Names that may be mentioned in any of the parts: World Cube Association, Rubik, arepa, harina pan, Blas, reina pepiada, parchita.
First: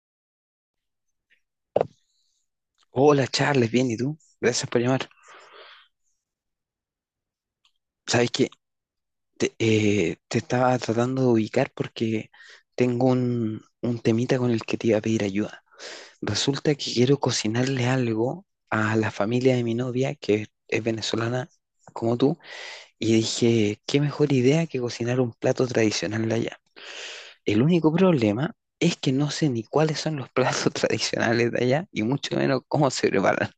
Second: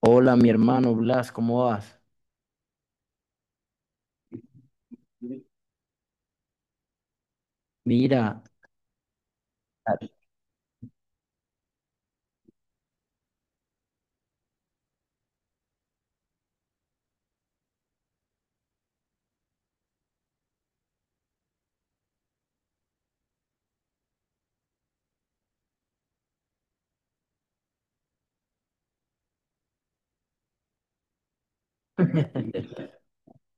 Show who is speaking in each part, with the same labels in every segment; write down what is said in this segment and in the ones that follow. Speaker 1: Hola, mi hermano Blas, ¿cómo vas?
Speaker 2: Hola Charles, bien, ¿y tú? Gracias por llamar. Sabes
Speaker 1: Mira,
Speaker 2: que te estaba tratando de ubicar porque tengo un temita con el que te iba a pedir ayuda. Resulta que quiero cocinarle algo a la familia de mi novia, que es venezolana como tú, y dije, qué mejor idea que cocinar un plato tradicional de allá. El único problema es que no sé ni cuáles son los platos tradicionales de allá y mucho menos cómo se preparan.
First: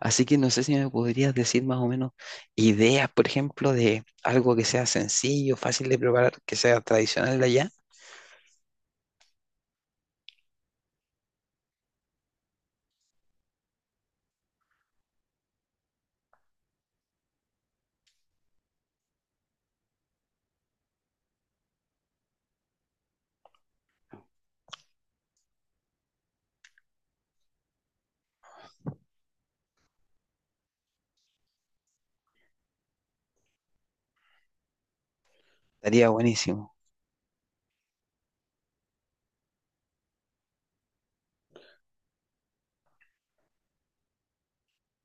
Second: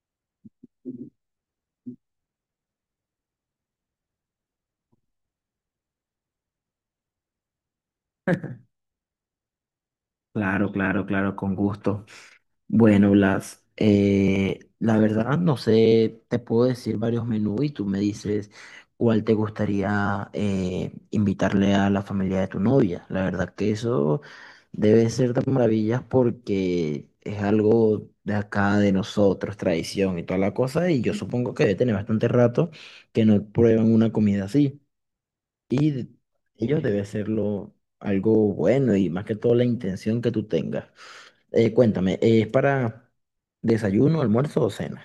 Speaker 2: Así que no sé si me podrías decir más o menos ideas, por ejemplo, de algo que sea sencillo, fácil de preparar, que sea tradicional de allá.
Speaker 1: claro, claro, claro, con gusto. Bueno, Blas, la verdad no sé, te puedo decir varios menús y tú me dices cuál te gustaría invitarle a la familia de tu novia. La verdad que eso debe ser de maravillas porque es algo de acá, de nosotros, tradición y toda la cosa, y yo supongo que debe tener bastante rato que no prueban una comida así. Y de-
Speaker 2: Estaría buenísimo.
Speaker 1: Ellos debe serlo algo bueno y más que todo la intención que tú tengas. Cuéntame, ¿es para desayuno, almuerzo o cena?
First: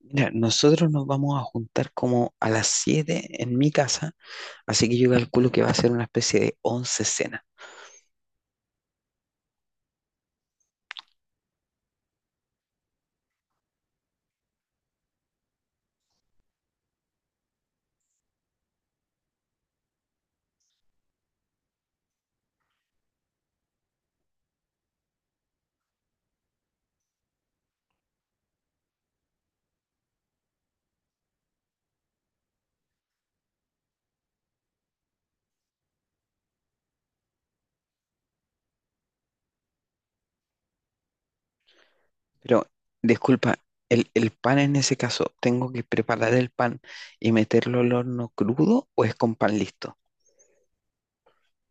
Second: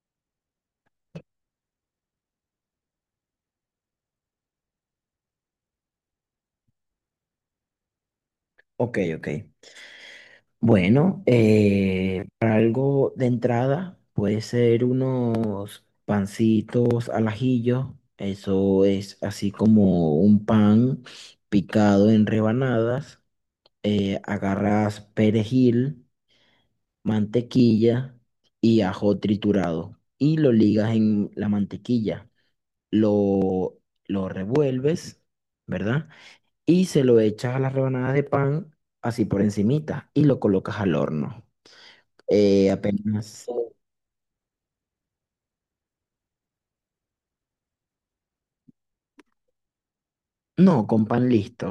Speaker 2: Mira, nosotros nos vamos a juntar como a las 7 en mi casa, así que yo calculo que va a ser una especie de once cena.
Speaker 1: Ok, ok. Bueno, para algo de entrada puede ser unos pancitos al ajillo. Eso es así como un pan picado en rebanadas. Agarras perejil, mantequilla y ajo triturado y lo ligas en la mantequilla. Lo, lo revuelves, ¿verdad? Y se lo echas a las rebanadas de pan así por encimita y lo colocas al horno.
Speaker 2: Pero,
Speaker 1: Eh, apenas...
Speaker 2: disculpa, el pan en ese caso, ¿tengo que preparar el pan y meterlo al horno crudo o es con pan listo?
Speaker 1: No, con pan listo.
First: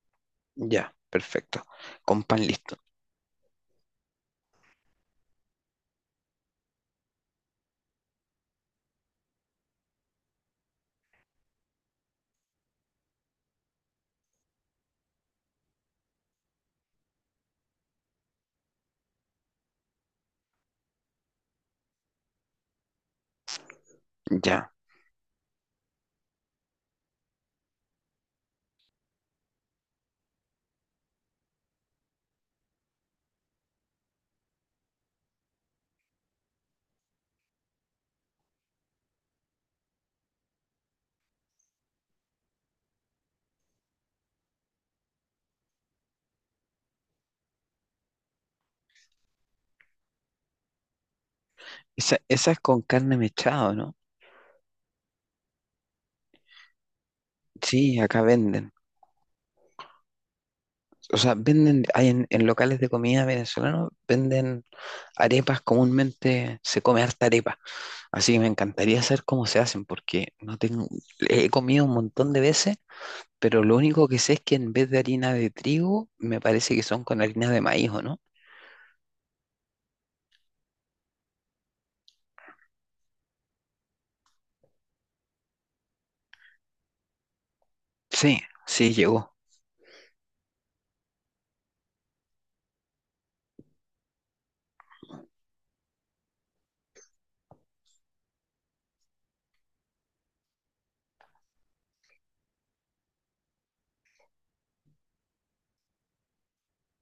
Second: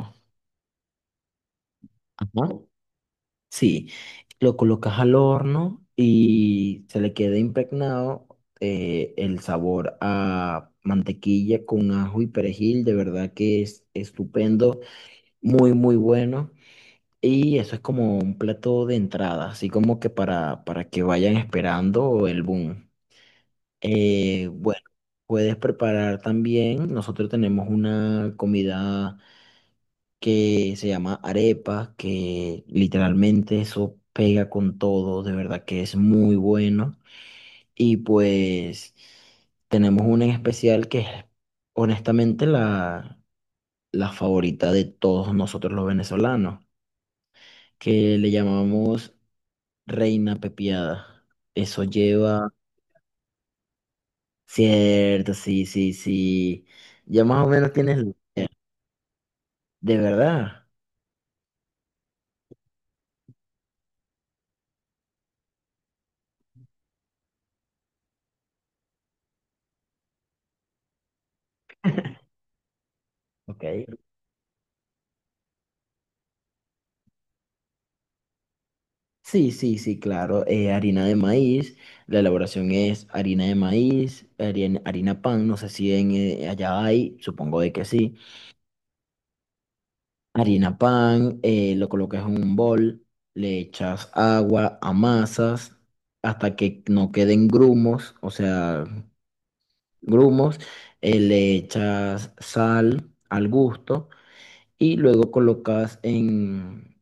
Speaker 2: Ya, perfecto. Con pan
Speaker 1: Ajá.
Speaker 2: listo.
Speaker 1: Sí, lo colocas al horno y se le queda impregnado el sabor a mantequilla con ajo y perejil. De verdad que es estupendo. Muy, muy bueno. Y eso es como un plato de entrada, así como que para que vayan esperando el boom. Eh,
Speaker 2: Ya.
Speaker 1: bueno, puedes preparar también, nosotros tenemos una comida que se llama arepa, que literalmente eso pega con todo, de verdad que es muy bueno. Y pues tenemos una en especial que es honestamente la favorita de todos nosotros los venezolanos que le llamamos reina pepiada. Eso
Speaker 2: Esa,
Speaker 1: lleva...
Speaker 2: esa es con carne mechada, ¿no?
Speaker 1: Cierto, sí, sí, sí. Ya más o menos tienes
Speaker 2: Sí,
Speaker 1: la
Speaker 2: acá
Speaker 1: idea.
Speaker 2: venden.
Speaker 1: De verdad.
Speaker 2: O sea, venden, hay en locales de comida venezolano, venden arepas, comúnmente se come harta arepa. Así que me encantaría saber cómo se hacen, porque no tengo, he comido un montón de veces,
Speaker 1: Ok.
Speaker 2: pero lo único que sé es que en vez de harina de trigo, me parece que son con harina de maíz, ¿o no?
Speaker 1: Sí, sí, sí, claro. Eh, harina de maíz. La elaboración es harina de maíz, harina, harina pan. No sé si allá hay, supongo de que sí.
Speaker 2: Sí, sí, llegó.
Speaker 1: Harina pan, lo colocas en un bol, le echas agua, amasas hasta que no queden grumos, o sea, grumos, le echas sal al gusto y luego colocas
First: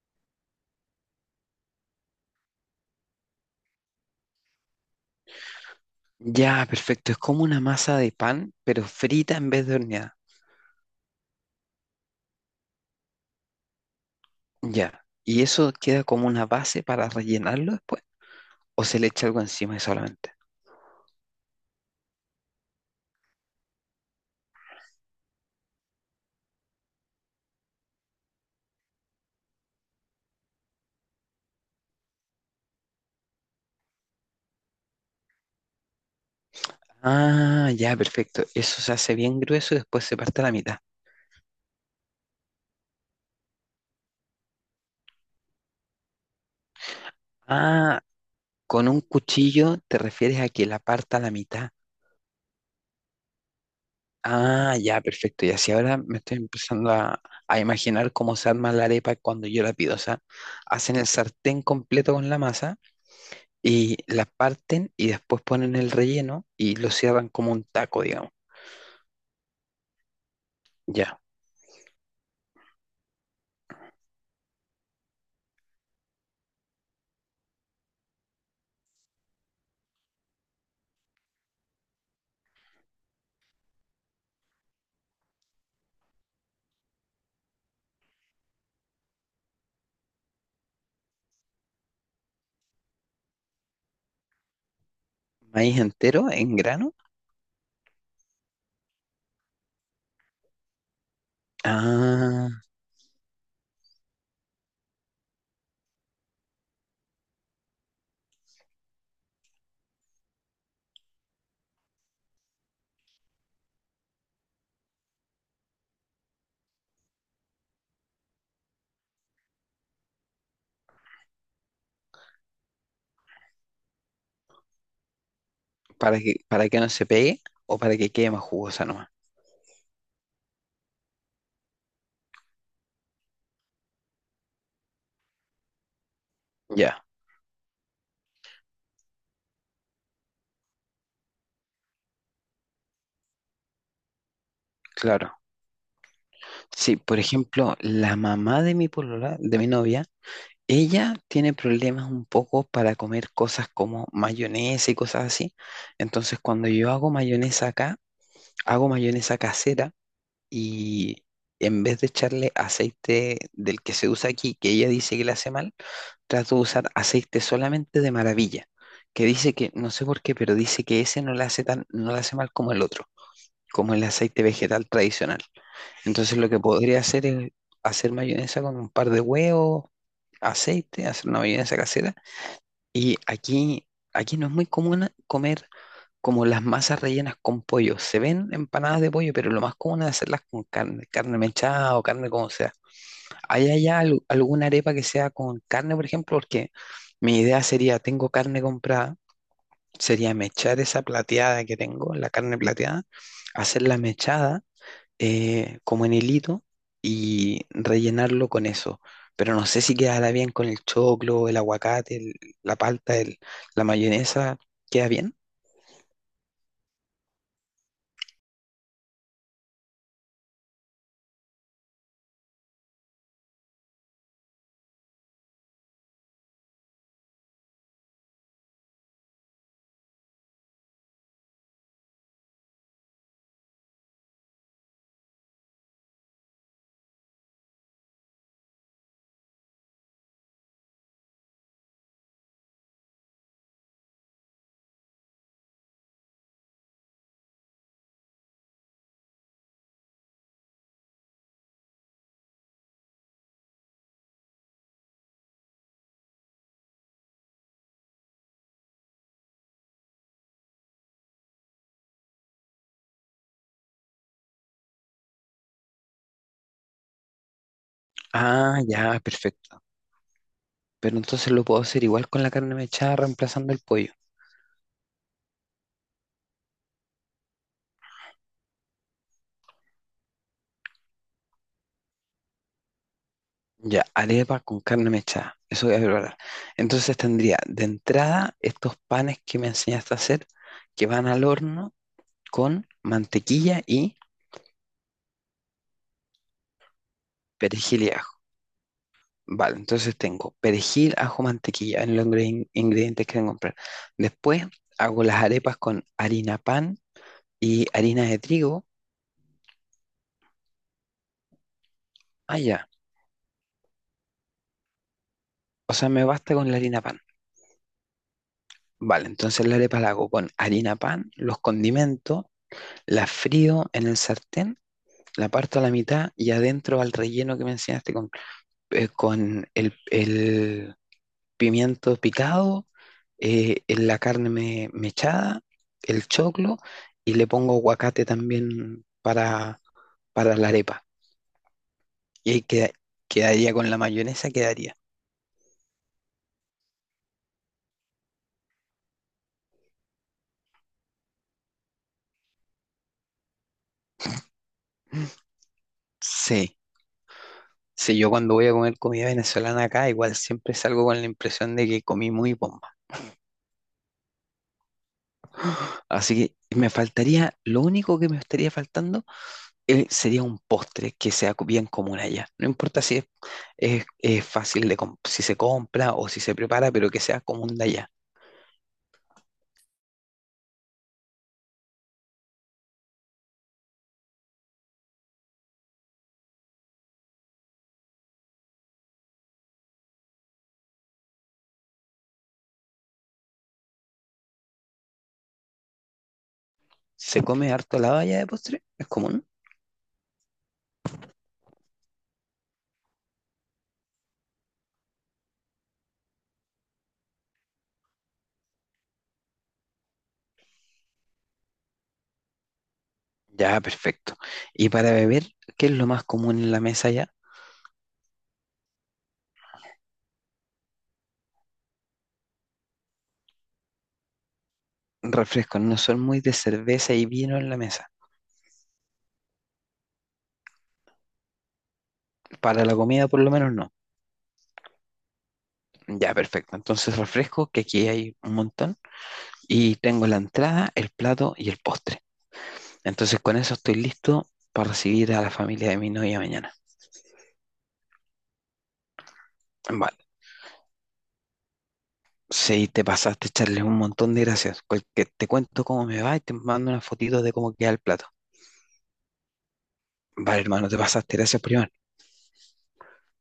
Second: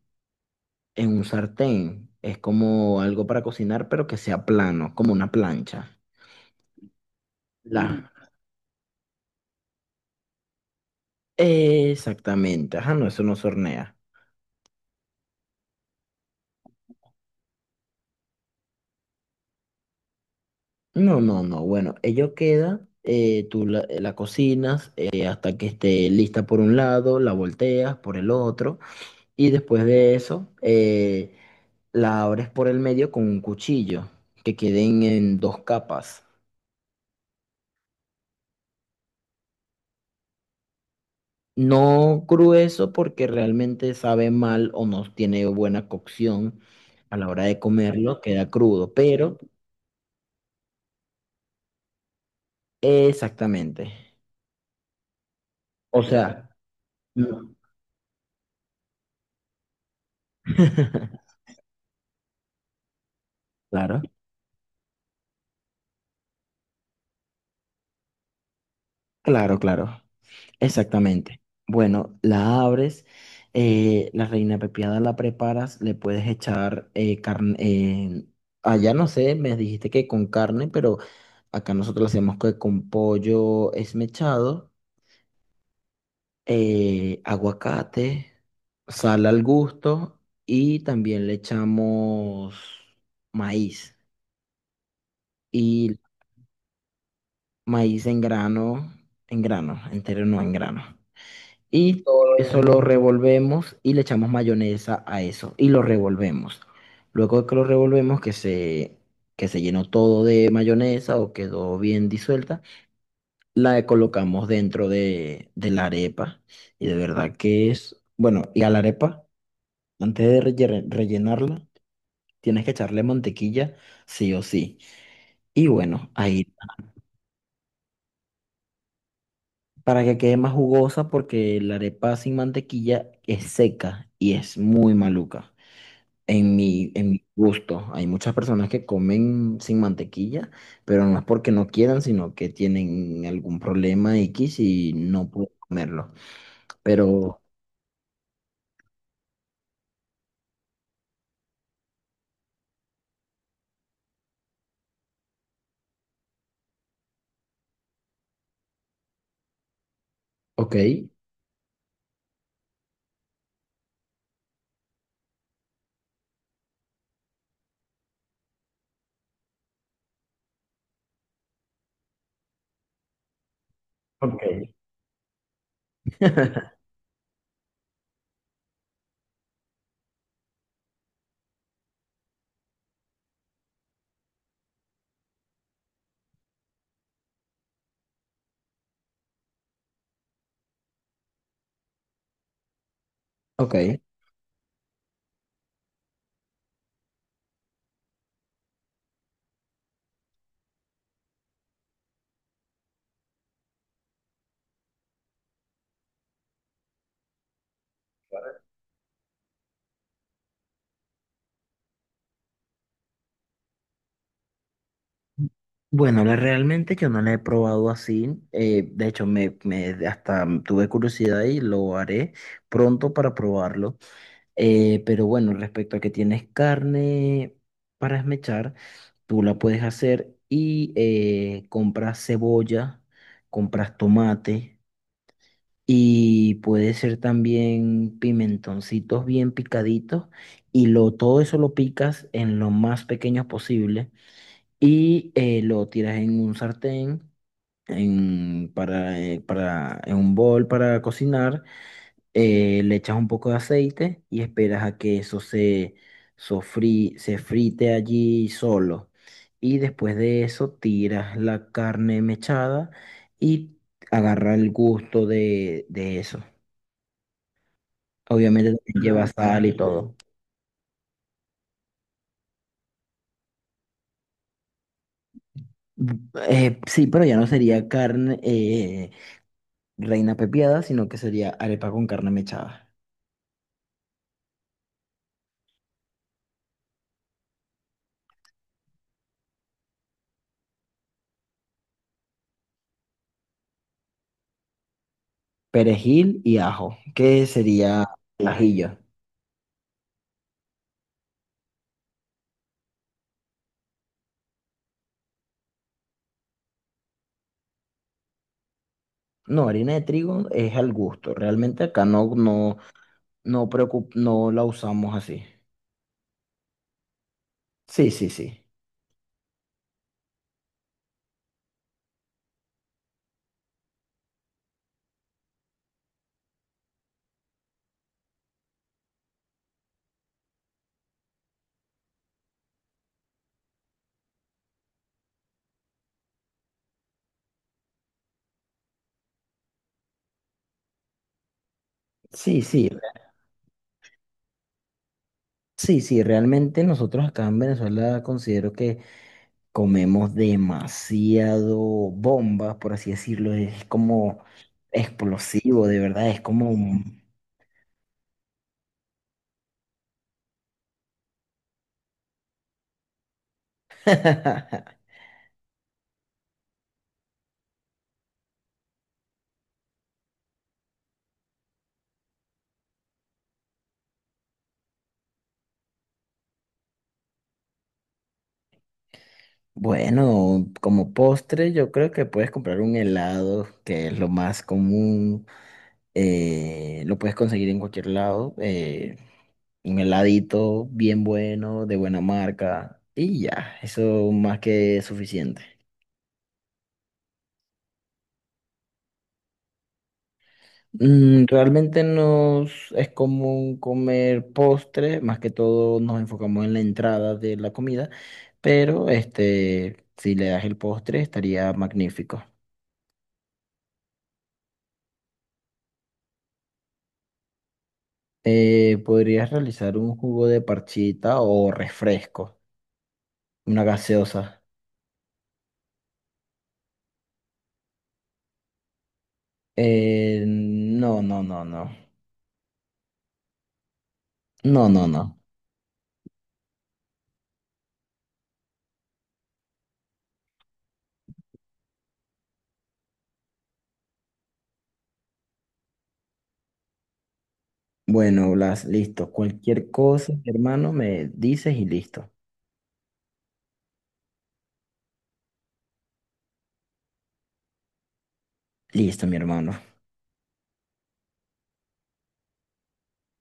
Speaker 1: en un sartén. Es como algo para cocinar, pero que sea plano, como una plancha.
Speaker 2: Ya, perfecto. Es como una
Speaker 1: Mm.
Speaker 2: masa de
Speaker 1: La...
Speaker 2: pan, pero frita en vez de horneada.
Speaker 1: Exactamente, ajá, no, eso no se hornea.
Speaker 2: Ya. ¿Y eso queda como una base para rellenarlo después? ¿O se le echa algo encima solamente?
Speaker 1: No, no, no, bueno, ello queda, tú la cocinas hasta que esté lista por un lado, la volteas por el otro y después de eso... la abres por el medio con un cuchillo, que queden en dos capas.
Speaker 2: Ah, ya, perfecto. Eso se hace bien grueso y después se parte a la mitad.
Speaker 1: No grueso porque realmente sabe mal o no tiene buena cocción a la hora de
Speaker 2: Ah,
Speaker 1: comerlo, queda
Speaker 2: con
Speaker 1: crudo,
Speaker 2: un
Speaker 1: pero
Speaker 2: cuchillo te refieres a que la parta a la mitad.
Speaker 1: exactamente.
Speaker 2: Ah, ya, perfecto. Y así ahora
Speaker 1: O
Speaker 2: me estoy
Speaker 1: sea,
Speaker 2: empezando
Speaker 1: no.
Speaker 2: a imaginar cómo se arma la arepa cuando yo la pido. O sea, hacen el sartén completo con la masa y
Speaker 1: Claro,
Speaker 2: la parten y después ponen el relleno y lo cierran como un taco, digamos.
Speaker 1: claro, claro.
Speaker 2: Ya.
Speaker 1: Exactamente. Bueno, la abres, la reina pepiada la preparas, le puedes echar carne, allá no sé, me dijiste que con carne, pero acá nosotros lo hacemos que con pollo esmechado, aguacate, sal al gusto y también le echamos maíz
Speaker 2: Maíz
Speaker 1: y
Speaker 2: entero en grano.
Speaker 1: maíz en grano, entero no en grano. Y todo
Speaker 2: Ah,
Speaker 1: eso lo revolvemos y le echamos mayonesa a eso y lo revolvemos. Luego de que lo revolvemos, que se llenó todo de mayonesa o quedó bien disuelta, la colocamos dentro de la arepa. Y de verdad que es, bueno, y a la arepa, antes de rellenarla, tienes que echarle mantequilla, sí o sí. Y bueno,
Speaker 2: para que,
Speaker 1: ahí
Speaker 2: para que no se pegue o para que quede más jugosa nomás.
Speaker 1: para que quede más jugosa porque la arepa sin mantequilla es seca y es muy maluca. En mi,
Speaker 2: Ya,
Speaker 1: en mi gusto, hay muchas personas que comen sin mantequilla, pero no es porque no quieran, sino que tienen algún problema X y no
Speaker 2: claro.
Speaker 1: pueden comerlo.
Speaker 2: Sí, por
Speaker 1: Pero,
Speaker 2: ejemplo, la mamá de mi polola, de mi novia, ella tiene problemas un poco para comer cosas como mayonesa y cosas así. Entonces, cuando yo hago mayonesa acá, hago mayonesa casera
Speaker 1: ok,
Speaker 2: y en vez de echarle aceite del que se usa aquí, que ella dice que le hace mal, trato de usar aceite solamente de maravilla, que dice que, no sé por qué, pero dice que ese no le hace tan, no le hace mal como el otro, como el
Speaker 1: ok,
Speaker 2: aceite vegetal tradicional. Entonces lo que podría hacer es hacer mayonesa con un par de huevos, aceite, hacer una mayonesa casera. Y aquí no es muy común comer como las masas rellenas con pollo. Se ven empanadas de pollo, pero lo más común es hacerlas con carne, carne mechada o carne como sea. ¿Hay
Speaker 1: ok.
Speaker 2: allá alguna arepa que sea con carne, por ejemplo? Porque mi idea sería, tengo carne comprada, sería mechar esa plateada que tengo, la carne plateada, hacerla mechada como en hilito y rellenarlo con eso. Pero no sé si quedará bien con el choclo, el aguacate, la palta, la mayonesa. ¿Queda bien?
Speaker 1: Bueno, la- realmente yo no la he probado así. Eh, de hecho, hasta tuve curiosidad y lo haré pronto para probarlo. Pero bueno, respecto a que tienes carne para esmechar, tú la puedes hacer y compras cebolla, compras tomate y puede ser también pimentoncitos bien picaditos todo eso lo picas en lo más pequeño posible y lo tiras en un sartén, en un bol para cocinar le echas un poco de aceite y esperas a que eso se frite allí solo. Y después de eso tiras la carne mechada y agarra el gusto de eso. Obviamente
Speaker 2: Ah,
Speaker 1: también
Speaker 2: ya,
Speaker 1: lleva sal y
Speaker 2: perfecto.
Speaker 1: todo.
Speaker 2: Pero entonces lo puedo hacer igual con la carne mechada, reemplazando el pollo.
Speaker 1: Sí, pero ya no sería carne reina pepiada, sino que sería arepa con carne mechada,
Speaker 2: Ya, arepa con carne mechada. Eso voy a preparar. Entonces tendría de entrada estos panes que me enseñaste a hacer, que van al horno con mantequilla y
Speaker 1: perejil y ajo, que
Speaker 2: perejil
Speaker 1: sería
Speaker 2: y ajo.
Speaker 1: ajillo.
Speaker 2: Vale, entonces tengo perejil, ajo, mantequilla en los ingredientes que tengo que comprar. Después hago las arepas con harina pan y harina de trigo.
Speaker 1: No, harina de trigo es al gusto. Realmente acá no,
Speaker 2: Ah,
Speaker 1: no,
Speaker 2: ya.
Speaker 1: no, no la usamos así.
Speaker 2: O sea, me basta con la harina pan.
Speaker 1: Sí, sí, sí.
Speaker 2: Vale, entonces la arepa la hago con harina pan, los condimentos, la frío en el sartén, la parto a la mitad y adentro al relleno que me enseñaste con el pimiento picado, en la carne mechada, el choclo y le pongo aguacate también para la arepa. Y
Speaker 1: Sí,
Speaker 2: ahí
Speaker 1: sí. Re-
Speaker 2: quedaría con la mayonesa, quedaría.
Speaker 1: sí, sí. Realmente nosotros acá en Venezuela considero que comemos demasiado bombas, por así decirlo. Es como explosivo, de verdad. Es como...
Speaker 2: Sí,
Speaker 1: un-
Speaker 2: sí, yo cuando voy a comer comida venezolana acá, igual siempre salgo con la impresión de que comí muy bomba. Así que me faltaría, lo único que me estaría faltando sería un postre que sea bien común allá. No importa si es, es fácil de, si se compra o si se prepara, pero que sea común de allá.
Speaker 1: Bueno, como postre yo creo que puedes comprar un helado, que es lo más común. Eh, lo puedes conseguir en cualquier lado. Eh, un heladito bien bueno, de buena marca, y ya, eso más que suficiente.
Speaker 2: ¿Se come harto helado allá de postre? ¿Es común?
Speaker 1: Mm, realmente nos es común comer postre, más que todo nos enfocamos en la entrada de la comida, pero este, si le das el postre estaría magnífico.
Speaker 2: Ya, perfecto. Y para Sí. beber, ¿qué es lo más común en la mesa allá?
Speaker 1: Podrías realizar un jugo de parchita o refresco, una gaseosa.
Speaker 2: Refrescos, no son muy de cerveza y vino en la mesa.
Speaker 1: No, no, no, no.
Speaker 2: Para la comida, por lo menos, no.
Speaker 1: No, no, no.
Speaker 2: Ya, perfecto. Entonces, refresco, que aquí hay un montón. Y tengo la entrada, el plato y el postre. Entonces, con eso estoy listo para recibir a la familia de mi novia mañana.
Speaker 1: Bueno, Blas, listo. Cualquier
Speaker 2: Vale.
Speaker 1: cosa, mi hermano, me dices y listo.
Speaker 2: Si te pasaste, echarles un montón de gracias. Te cuento cómo me va y te mando unas fotitos de cómo queda el plato.
Speaker 1: Listo, mi hermano.
Speaker 2: Vale, hermano, te pasaste. Gracias, primo.